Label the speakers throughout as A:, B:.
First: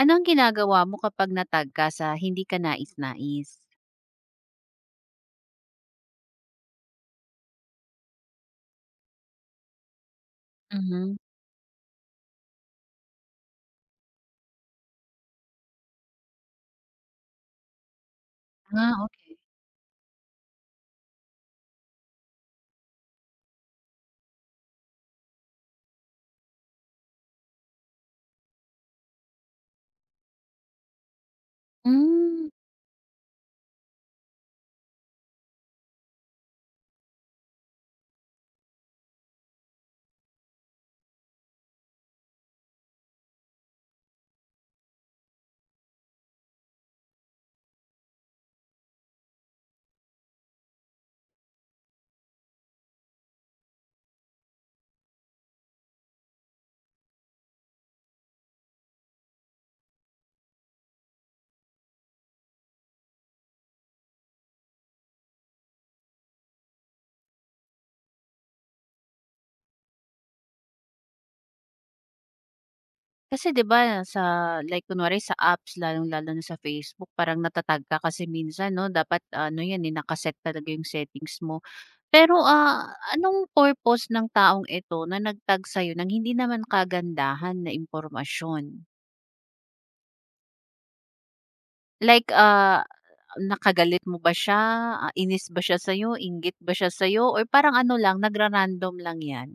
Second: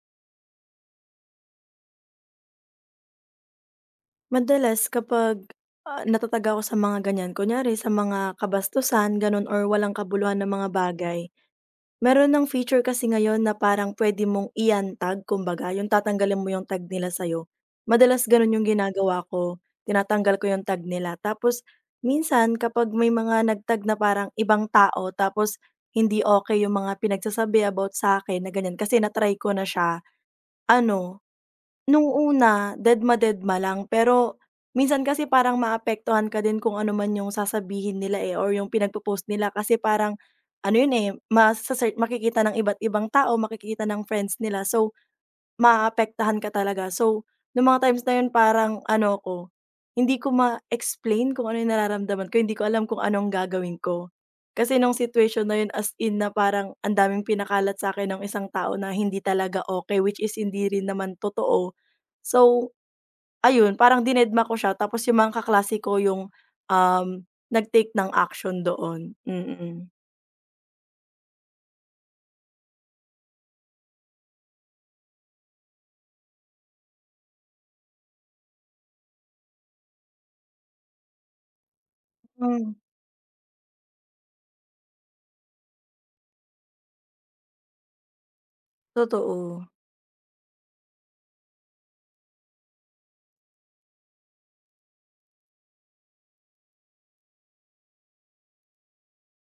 A: Ano ang ginagawa mo kapag na ka sa hindi ka nais-nais?
B: Madalas kapag, natatag ako sa mga ganyan, kunyari sa mga kabastusan gano'n or walang kabuluhan na mga
A: Mhm.
B: bagay, meron ng feature kasi ngayon na parang puwede mong i-untag kumbaga, yung tatanggalin mo yung tag nila sa'yo. Madalas gano'n yung
A: Ah,
B: ginagawa
A: okey.
B: ko, tinatanggal ko yung tag nila. Tapos minsan kapag may mga nagtag na parang ibang tao tapos hindi okay yung mga pinagsasabi about sa'kin na ganyan kasi na ko na siya, ano. Nung
A: Hmm,
B: una, dedma-dedma lang pero minsan kasi parang maapektuhan ka din kung ano man yung sasabihin nila, eh, or yung pinagpo-post nila kasi parang ano yun, eh, masa-search, makikita ng iba't ibang tao, makikita ng friends nila, so maaapektuhan ka talaga. So, nung mga times na yun parang ano ko, hindi ko ma-explain kung ano yung nararamdaman ko, hindi ko alam kung anong gagawin ko. Kasi nung situation na yun as in na parang ang daming pinakalat sa akin ng isang tao na hindi talaga okay, which is hindi rin naman totoo. So, ayun parang dinedma ko siya tapos yung mga kaklase ko yung, um, nag-take ng action doon. Mm-mm, mm.
A: Kasi 'di ba sa like kunwari sa apps lalong-lalo na sa Facebook parang nata ka kasi minsan 'no, dapat ano 'yan, eh, naka-set talaga 'yung settings mo. Pero,
B: Hmm,
A: anong purpose ng taong ito na nagtag tag sa'yo ng hindi naman kagandahan na impormasyon?
B: totoo.
A: Like, nakagalit mo ba siya, inis ba siya sa'yo, inggit ba siya sa'yo, or parang ano lang nagra-random lang 'yan?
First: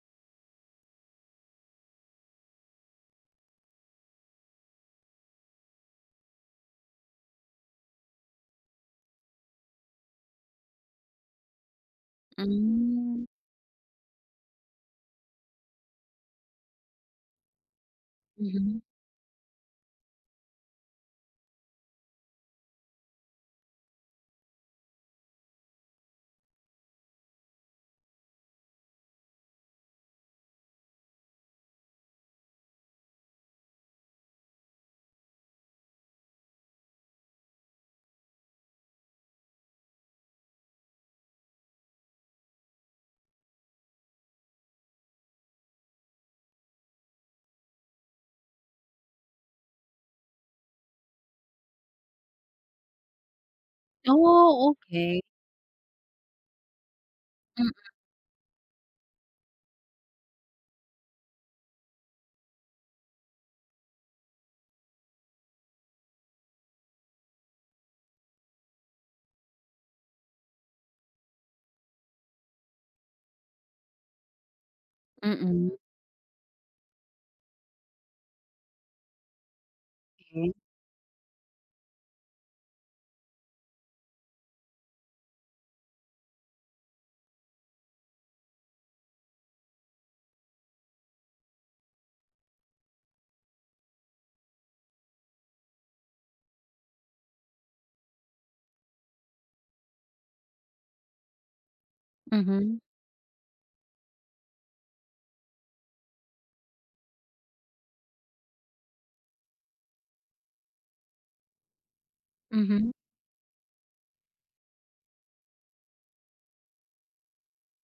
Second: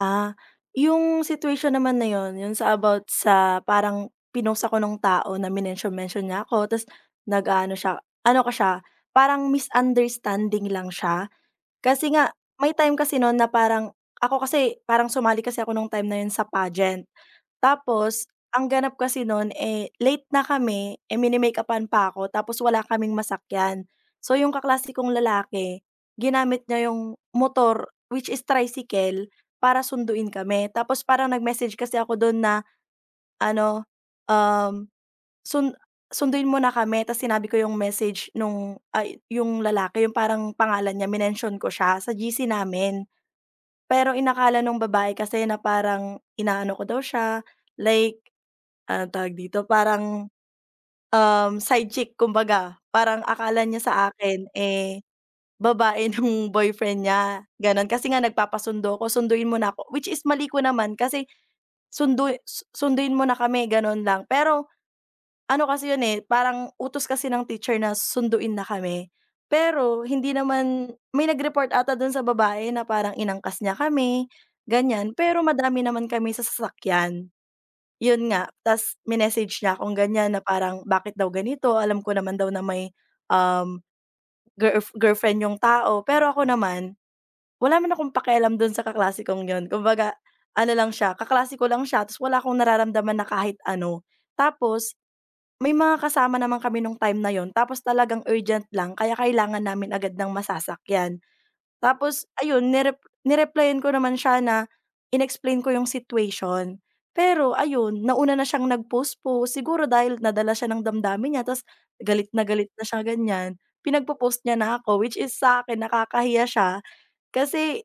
B: Ah, yung situation naman na yun, yun sa about sa parang pinost ako nung tao na minention-mention niya ako ta's nag-aano siya ano ko siya, parang misunderstanding lang siya. Kasi nga may time kasi
A: Hmm,
B: nun na parang ako kasi parang sumali kasi ako nung time na yun sa pageant. Tapos ang
A: mhm.
B: ganap kasi noon eh, late na kami, eh, mini-make-upan pa ako tapos wala kaming masakyan. So yung kaklase kong lalaki, ginamit niya yung motor, which is tricycle, para sunduin kami. Tapos parang nag-message kasi ako dun na ano, um, sun sunduin mo na kami, tapos sinabi ko yung message nung ay yung lalaki yung parang pangalan niya, minention ko siya sa GC namin. Pero inakala nung babae kasi na parang inaano ko daw siya, like anong tawag dito, parang, side chick kumbaga. Parang akala niya sa akin,
A: Oh,
B: eh,
A: okey.
B: babae nung boyfriend niya,
A: Mm,
B: gano'n. Kasi nga nagpapasundo ako, "Sunduin mo na ako," which is mali ko naman kasi sunduin mo na kami, gano'n lang. Pero ano kasi 'yun, eh, parang utos kasi ng teacher na sunduin na kami. Pero hindi naman, may nag-report ata dun sa babae na parang inangkas niya kami, ganyan. Pero
A: mm,
B: madami naman kami sa sasakyan. Yun nga, ta's minessage niya akong ganyan na
A: okey.
B: parang, "Bakit daw ganito? Alam ko naman daw na may, um, girlfriend yung tao." Pero ako naman, wala naman akong pakialam dun sa kaklase kong yun. Kumbaga ano lang siya, kaklase ko lang siya ta's wala akong nararamdaman na kahit ano. Tapos may mga kasama naman kami nung time na yon, tapos talagang urgent lang kaya kailangan namin agad ng masasakyan. Tapos ayun
A: Mhm,
B: ni-replyan ko naman siya na inexplain ko yung situation. Pero ayun, nauna na siyang nag-post-post siguro dahil nadala siya ng damdamin niya ta's galit na
A: mhm,
B: siya ganyan, pinagpo-post niya na ako which is sa sa'kin nakakahiya siya kasi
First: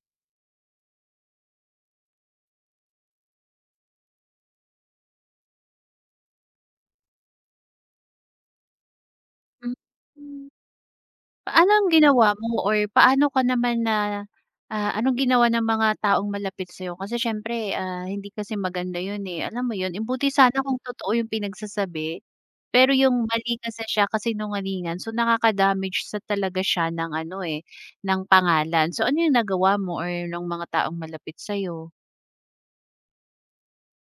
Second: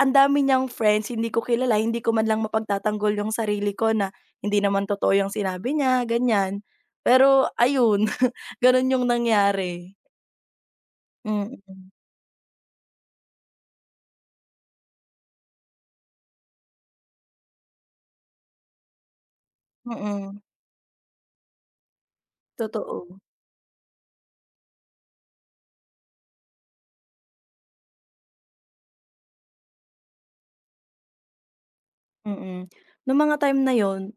B: ang dami niyang friends hindi ko kilala, hindi ko man lang mapagtatanggol yung sarili ko na hindi naman totoo yung sinabi niya ganyan. Pero ayun, gano'n yung nangyari.
A: hmm.
B: Mm,
A: Paano ang ginawa mo or paano ka naman na anong ginawa ng mga taong malapit sa'yo? Kasi siyempre, hindi kasi maganda yun, eh, alam mo
B: mm,
A: yun? Buti
B: mm,
A: sana kung totoo yung pinagsasabi, pero
B: totoo.
A: yung mali kasi siya, kasinungalingan, so nakaka-damage sa talaga siya ng ano, eh, ng pangalan. So ano yung nagawa mo or nung mga taong malapit sa'yo?
B: Mm. Nung mga time na yun,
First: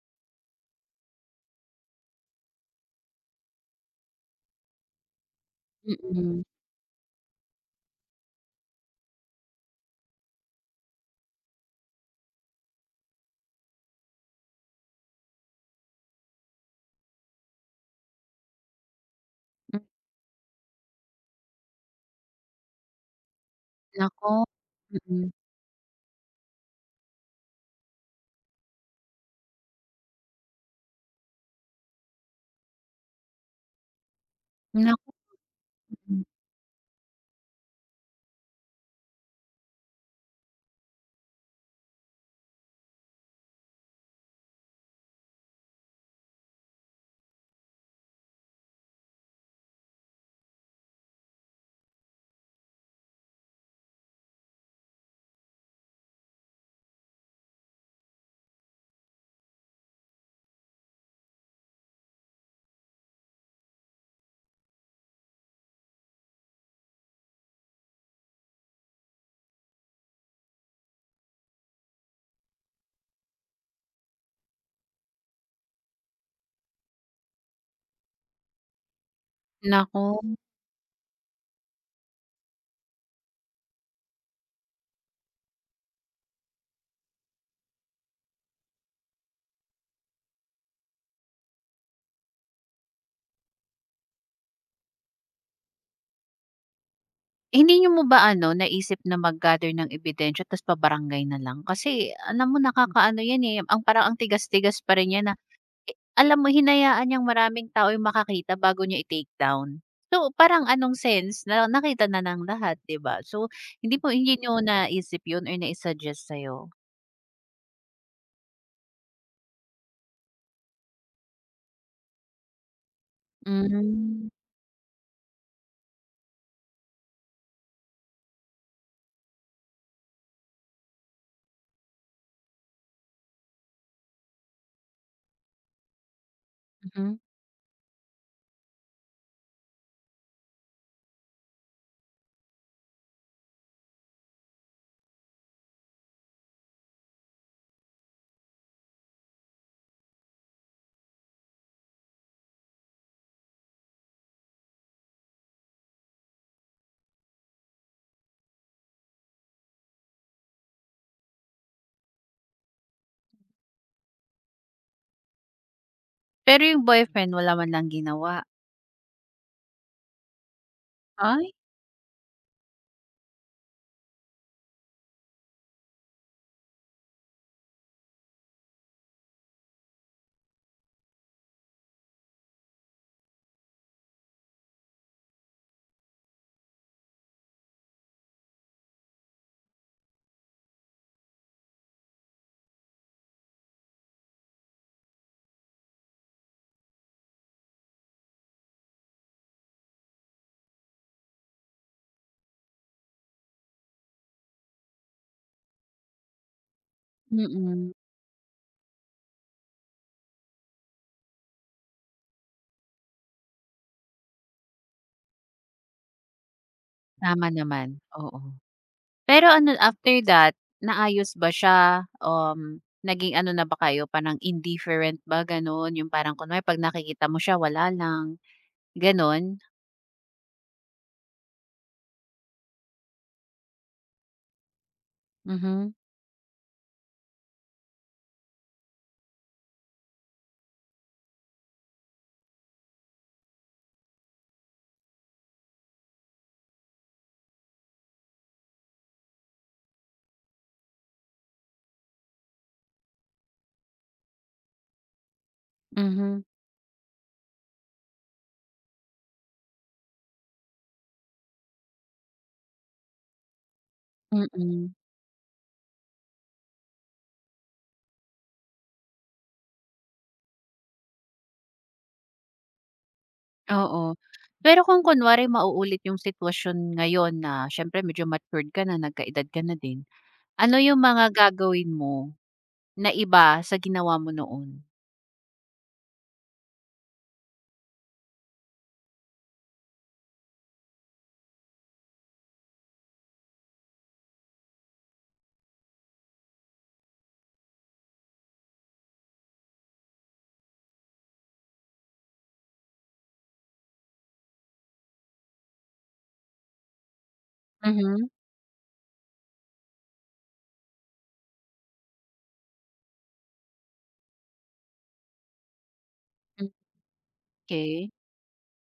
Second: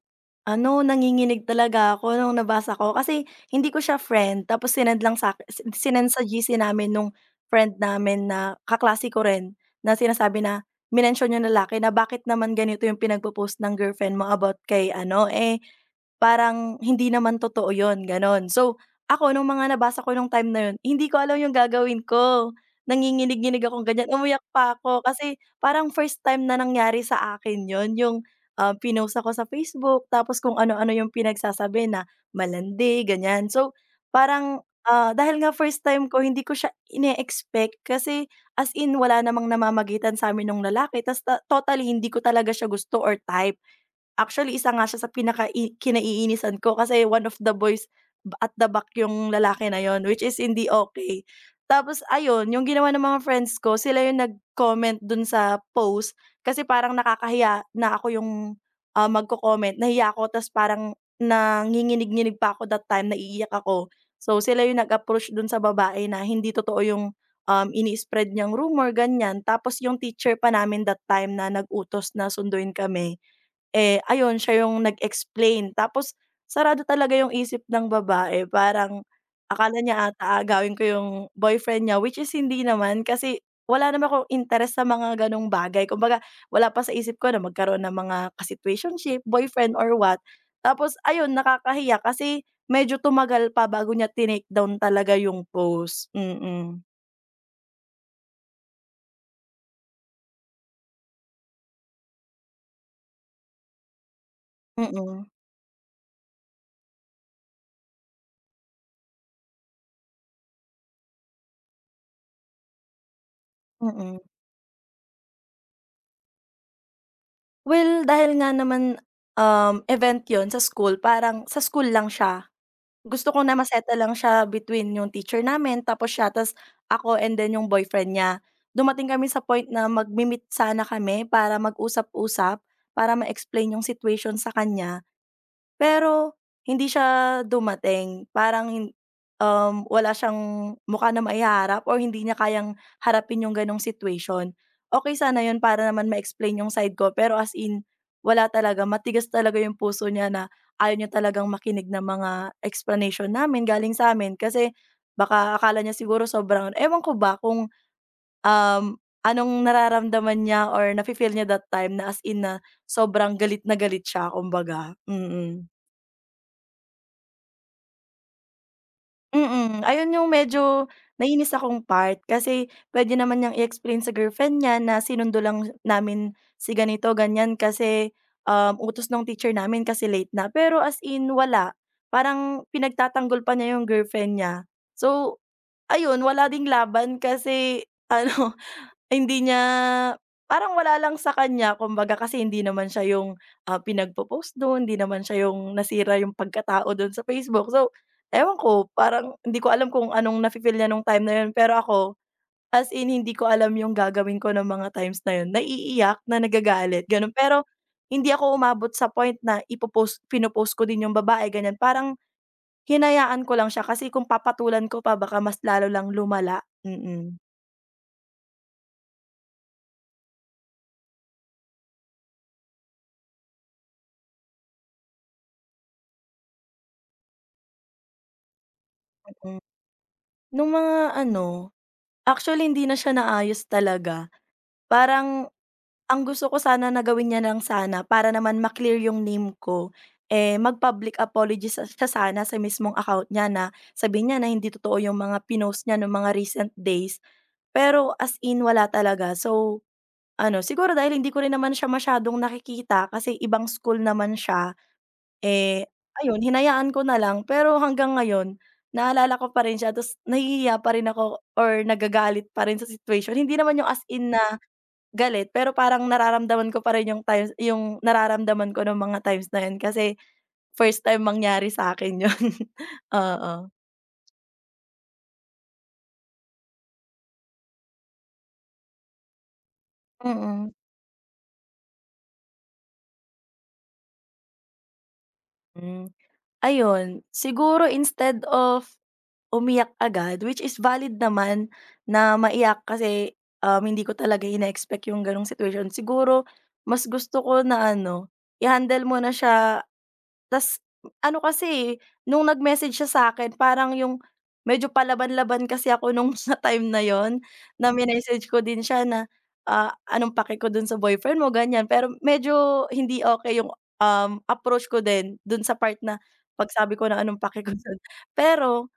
B: ano, nanginginig talaga ako nung nabasa ko kasi hindi ko siya friend tapos sinend lang sa sin sinend sa GC namin nung friend namin na kaklase ko rin na sinasabi na minention yung lalaki na bakit naman ganito yung pinagpo-post ng girlfriend mo about kay ano, eh, parang hindi naman totoo yun, gano'n. So, ako nung mga
A: Mm.
B: nabasa ko nung time na yun, hindi ko alam yung gagawin ko. Nanginginig-nginig akong ganyan,
A: Naku,
B: umuyak pa ako
A: mm.
B: kasi parang first time na nangyari sa akin yon yung, pinost ako sa Facebook tapos kung ano-ano yung pinagsasabi na malandi, ganyan. So, parang,
A: Naku,
B: dahil nga first time
A: mm.
B: ko hindi ko siya ine-expect kasi as in wala namang namamagitan sa'min nung lalaki ta's totally hindi ko talaga siya gusto or type. Actually, isa nga siya sa kinaiinisan ko kasi one of the boys at the back yung lalaki na yun, which is hindi okay. Tapos ayun, yung ginawa ng mga friends ko, sila yung nag-comment dun sa post kasi parang nakakahiya na ako yung, magko-comment. Nahiya ako ta's parang nanginginig-nginig pa ako that time, naiiyak ako. So, sila yung nag-approach dun sa babae na hindi totoo yung, ini-spread niyang rumor, ganyan. Tapos yung teacher pa namin that time na nag-utos na sunduin kami, eh, ayun siya yung nag-explain tapos sarado talaga yung isip ng babae parang akala
A: Naku.
B: niya ata agawin ko yung boyfriend niya which is hindi naman kasi wala naman akong interes sa mga ganong bagay kumbaga wala pa sa isip ko na magkaroon ng mga ka-situationship, boyfriend or what. Tapos ayun nakakahiya kasi medyo tumagal pa bago niya tinake down talaga yung post. Mm,
A: Eh, hindi mo ba ano, naisip na mag-gather ng ebidensya tas pa-barangay na lang? Kasi alam mo nakakaano 'yan, eh, ang parang ang tigas-tigas pa rin niya
B: mm,
A: na alam mo hinayaan niyang maraming tao yung makakita bago niya i-take down. So, parang anong sense na nakita na ng lahat, 'di ba? So,
B: mm.
A: hindi niyo naisip 'yun or nai-suggest sa'yo?
B: Well, dahil nga naman, event yon sa school, parang sa school lang siya. Gusto ko na ma-settle lang
A: Hmm,
B: siya between yung teacher namin tapos siya, tas ako and then yung boyfriend niya. Dumating kami sa point na magmi-meet sana kami para mag-usap-usap, para ma-explain yung situation sa kanya. Pero hindi
A: mhm.
B: siya dumating, parang wala siyang mukha na maiharap or hindi niya kayang harapin yung ganong situation. Okey sana yun para naman ma-explain yung side ko, pero as in wala talaga, matigas talaga yung puso niya na ayaw niya talagang makinig ng mga explanation namin galing sa sa'min kasi baka akala niya siguro sobrang ewan ko ba kung, um, anong nararamdaman niya or nafi-feel niya that time na as in na sobrang galit na galit siya kumbaga. Mm,
A: Pero yung boyfriend wala man lang ginawa?
B: mm, ayun yung medyo
A: Ay,
B: nainis akong part kasi puwede naman niyang i-explain sa girlfriend niya na sinundo lang namin si ganito, ganyan kasi, utos nung teacher namin kasi late na. Pero as in wala, parang pinagtatanggol pa niya yung girlfriend niya. So ayun, wala ding laban kasi ano ay hindi niya parang wala lang sa kanya kumbaga kasi hindi naman siya yung, pinagpo-post dun, hindi naman siya yung nasira yung pagkatao dun sa Facebook. So, ewan ko parang hindi ko alam kung anong nafi-feel niya nung time na yun, pero ako as in hindi ko alam yung gagawin ko ng mga times na yun, naiiyak na nagagalit ganun. Pero
A: mm.
B: hindi ako umabot sa point na pino-post ko din yung babae ganyan, parang hinayaan ko lang siya kasi kung papatulan ko pa baka mas lalo lang lumala. Mm,
A: Tama naman, oo. Pero ano, after that, naayos ba siya? Naging ano na ba kayo, parang indifferent ba, gano'n? Yung parang kunwari 'pag nakikita mo siya, wala lang, gano'n?
B: mm. Nung mga ano, actually, hindi na siya naayos talaga. Parang
A: Mhm,
B: ang gusto ko sana na gawin niya lang sana para naman ma-clear yung name ko, eh, mag-public apology sa siya sana sa mismong account niya na sabihin niya na hindi totoo yung mga pinost niya nung mga recent days. Pero as in wala talaga. So, ano, siguro dahil hindi ko rin naman siya masyadong nakikita kasi ibang school naman siya. Eh, ayun
A: mhm,
B: hinayaan ko na lang pero hanggang ngayon naalala ko pa rin siya tapos nahihiya pa rin ako or nagagalit pa rin sa situation. Hindi naman yung as in na
A: mm,
B: galit pero parang nararamdaman ko pa rin yung times yung nararamdaman ko nung mga times na yun kasi first time mangyari sa'kin yun. Oo,
A: oo. Pero kung kunwari mauulit yung sitwasyon ngayon na siyempre medyo matured ka na, nagkaedad ka na din,
B: mm.
A: ano yung mga gagawin mo na iba sa ginawa mo noon?
B: Hmm, ayun siguro instead of umiyak agad, which is valid naman na maiyak kasi, hindi ko talaga ina-expect yung gano'ng situation. Siguro mas gusto ko na ano, i-handle mo na siya ta's ano kasi, eh, nung nag-message siya sa'kin parang yung medyo palaban-laban kasi ako nung sa time na yon, na
A: Mhm,
B: minessage ko din siya na, "Anong pake ko dun sa boyfriend mo?" ganyan. Pero medyo hindi okay yung, approach ko din dun sa part na pagsabi ko na, "Anong pake ko dun?"
A: okey.
B: Pero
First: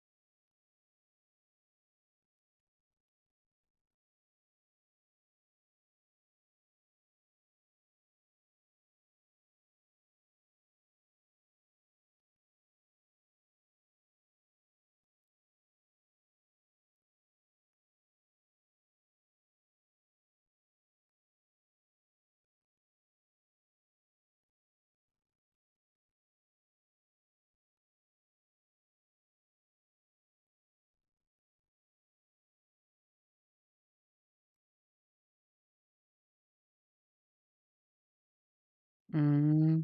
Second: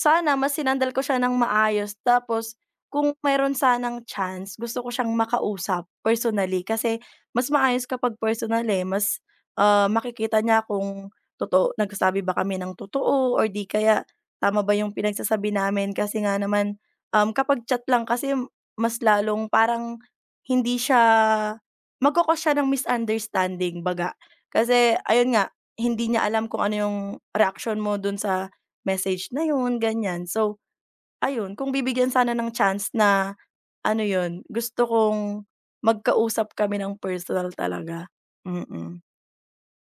B: sana mas sinandal ko siya ng maayos tapos kung meron sanang chance gusto ko siyang makausap personally kasi mas maayos kapag personal, eh, mas, makikita niya kung totoo nagsasabi ba kami ng totoo or di kaya tama ba yung pinagsasabi namin kasi nga naman, kapag chat lang kasi mas lalong parang hindi siya magko-cause siya ng misunderstanding 'baga. Kasi ayun nga, hindi niya alam kung ano yung reaksyon mo dun sa message na yun, ganyan. So, ayun kung bibigyan sana ng chance na ano yun, gusto kong magkausap kami ng personal talaga. Mm.
A: Hmm.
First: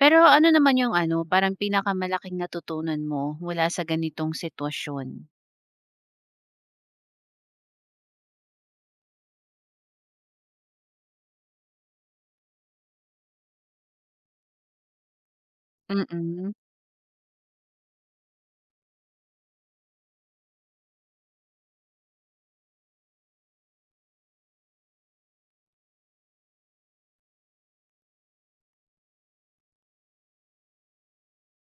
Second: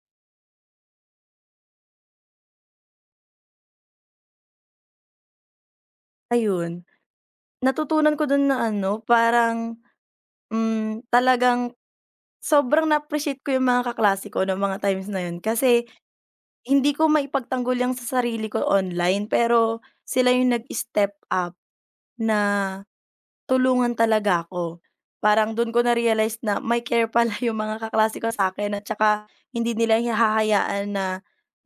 A: Pero ano naman yung ano, parang pinakamalaking natutunan mo mula sa ganitong sitwasyon?
B: Ayun, natutunan ko dun na ano, parang, hmm, talagang sobrang na-appreciate ko yung mga kaklase ko nung mga times na yun kasi
A: Mm.
B: hindi ko maipagtanggol yung sa sarili ko online pero sila yung nag-step up na tulungan talaga ako. Parang dun ko na-realize na may care pala yung mga kaklase ko sa akin at saka hindi nila hinahahayaan na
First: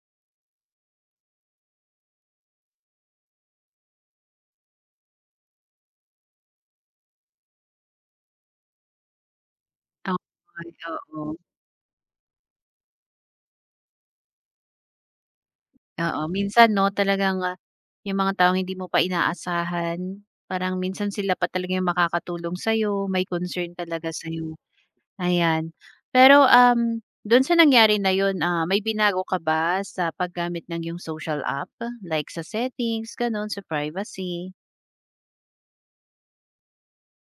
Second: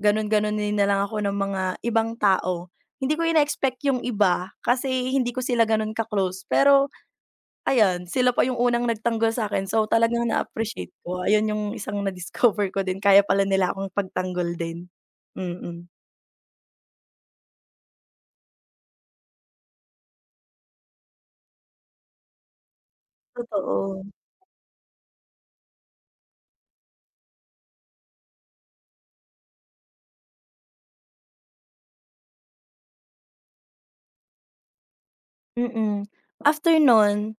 B: ganun-ganunin na lang ako ng mga ibang tao. Hindi ko ina-expect yung iba kasi hindi ko sila ganun ka-close pero ayan, sila pa yung unang nagtanggol sa akin so talagang
A: Okey,
B: na-appreciate ko.
A: oo.
B: Ayun yung isang na-discover ko din kaya pala nila akong pagtanggol din. Mm,
A: Oo, minsan 'no talagang, yung mga taong hindi mo pa inaasahan, parang minsan sila pa talaga yung makakatulong sa'yo, may concern
B: totoo.
A: talaga sa'yo, ayan. Pero, dun sa nangyari na yun, may binago ka ba sa paggamit ng yung social app? Like sa settings, ganun, sa privacy?
B: Mm. After nun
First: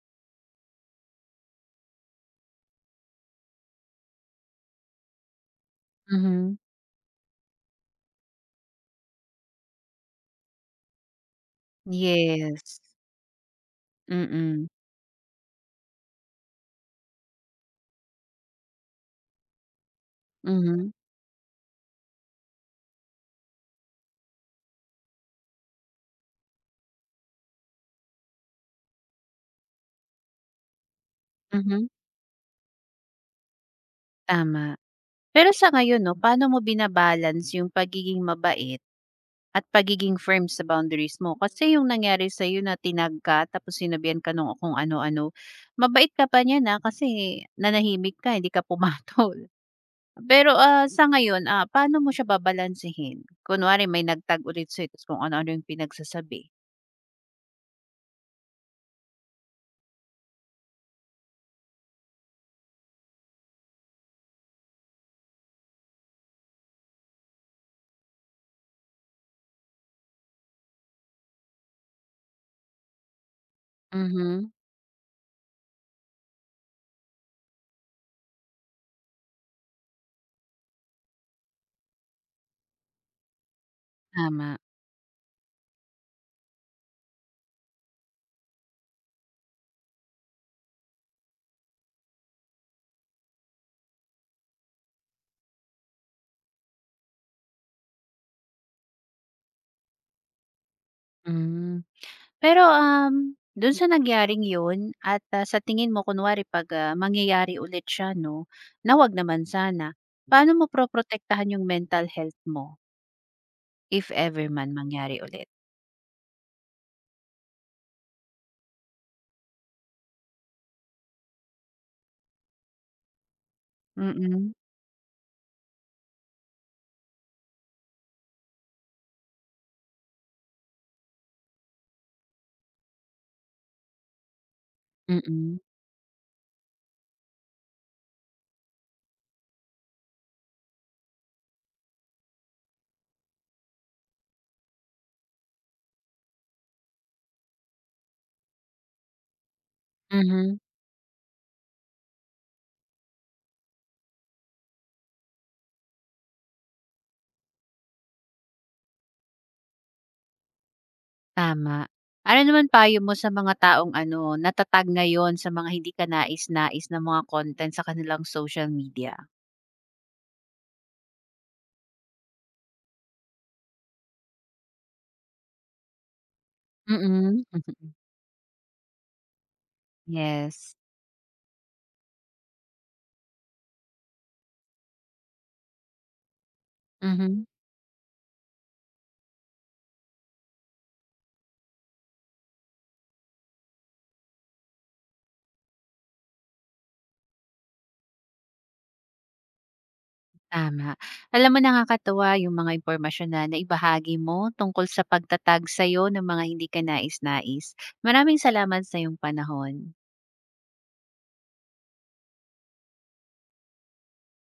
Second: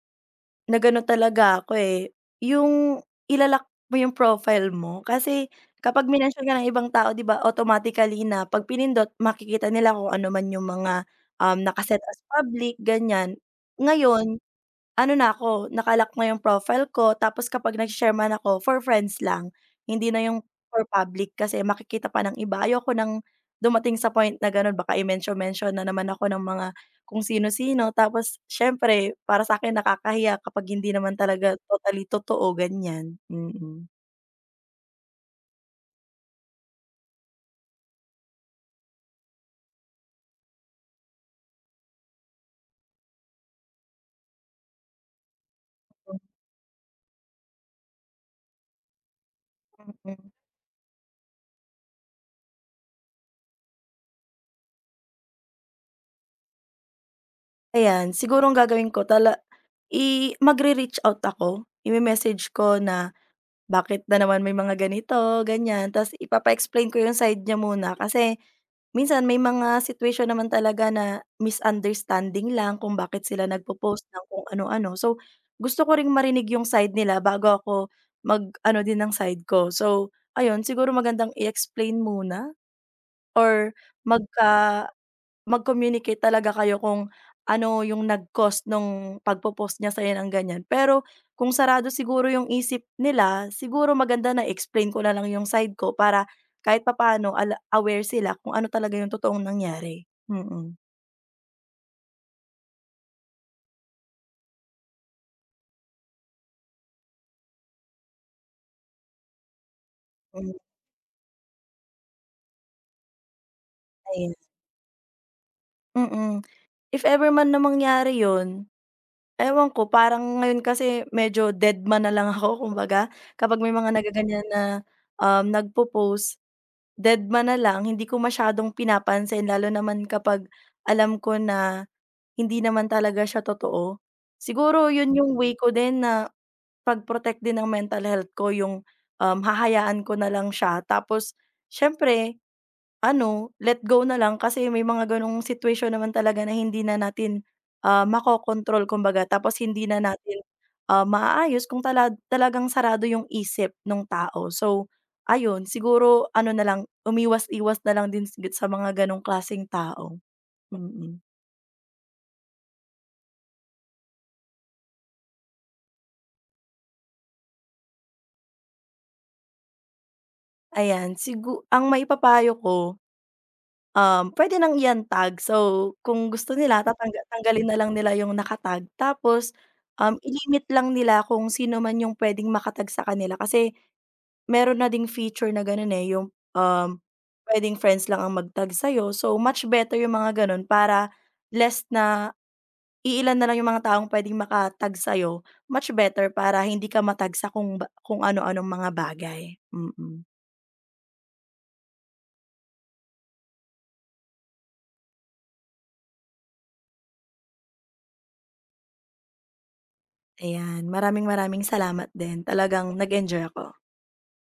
B: na gano'n talaga ako, eh, yung mo yung profile mo kasi kapag minention ka
A: Mhm.
B: ng ibang tao 'di ba automatically na 'pag pinindot makikita nila kung ano man yung mga, naka as public
A: Yes.
B: ganyan. Ngayon,
A: Mm.
B: ano na ako lock na yung profile ko tapos kapag nag share man ako for friends lang, hindi na yung for
A: Mhm.
B: public kasi makikita pa ng iba. Ayoko ng dumating sa point na gano'n baka i-mention-mention na naman ako ng mga kung sino-sino tapos siyempre para sa akin nakakahiya kapag hindi naman talaga
A: Mhm,
B: totally totoo ganyan. Mm,
A: tama. Pero sa ngayon 'no, paano mo binabalance yung pagiging mabait at pagiging firm sa boundaries mo? Kasi yung nangyari sa'yo na tinag ka tapos sinabihan ka nung kung ano-ano, mabait ka pa niyan, kasi nanahimik ka, hindi ka pumatol.
B: mm.
A: Pero, sa ngayon, paano mo siya babalansehin? Kunwari may nagtag ulit sa'yo tapos kung ano-ano yung pinagsasabi.
B: Ayan, siguro ang gagawin ko magre-reach out ako, ime-message ko na bakit na naman may mga ganito, ganyan. Ta's ipapa-explain ko yung side niya muna kasi minsan may mga situation naman talaga na misunderstanding lang kung bakit sila nagpo-post ng kung
A: Mhm,
B: ano-ano. So, gusto ko ring marinig yung side nila bago ako mag-ano din ng side ko. So, ayun siguro magandang i-explain muna or magka
A: tama.
B: mag-communicate talaga kayo kung ano yung nag-cause nung pagpo-post niya sa'yo ng ganyan. Pero kung sarado siguro yung isip nila, siguro maganda na explain ko na lang yung side ko para kahit papaano aware sila kung ano talaga yung totoong nangyari. Mm-mm.
A: Hmm. Pero, dun sa nangyaring yun at, sa tingin mo kunwari 'pag, mangyayari ulit siya 'no, na wag naman sana. Paano
B: Mm.
A: mo poroprotektahan yung mental health mo, if
B: Hmm, ayun.
A: ever man mangyari ulit?
B: Mm. If ever man na mangyari yun, ewan ko parang ngayon kasi medyo dead man na lang ako kumbaga kapag may mga nagaganyan
A: Mm,
B: na, nagpo-post. Dedma na lang, hindi ko masyadong pinapansin lalo naman kapag alam ko na hindi naman talaga siya totoo. Siguro 'yun yung way
A: mm,
B: ko din na pag-protect din ng mental health ko yung, hahayaan ko na lang siya tapos siyempre ano, let go na lang kasi may mga gano'ng situation naman talaga na hindi na natin, makokontrol kumbaga tapos hindi na natin,
A: mhm,
B: maaayos kung talagang sarado yung isip ng tao. So, ayun siguro ano na lang umiwas-iwas na lang din sa mga gano'ng klaseng tao. Mm, mm.
A: tama. Ano naman payo mo sa mga taong ano, natatag ngayon sa mga hindi kanais-nais na mga content sa kanilang social media?
B: Ayan ang maipapayo ko, pwede nang i-untag. So, kung gusto nila
A: Mm,
B: tanggalin na lang
A: Mhm.
B: nila yung naka-tag, tapos, i-limit
A: Yes.
B: lang nila kung sino man yung puwedeng maka-tag sa kanila kasi meron na ding feature na gano'n, eh, yung,
A: Mhm.
B: puwedeng friends lang ang mag-tag sa'yo. So, much better yung mga gano'n para less na iilan na lang yung mga taong puwedeng maka-tag sa'yo. Much better para hindi ka ma-tag sa kung ba kung ano-anong mga bagay. Mm.
A: Tama. Alam mo nakakatuwa yung mga impormasyon na naibahagi mo tungkol sa pagtatag sa'yo ng mga hindi ka kanais-nais. Maraming salamat sa iyong panahon.
B: Ayan, maraming maraming salamat din. Talagang nag-enjoy ako.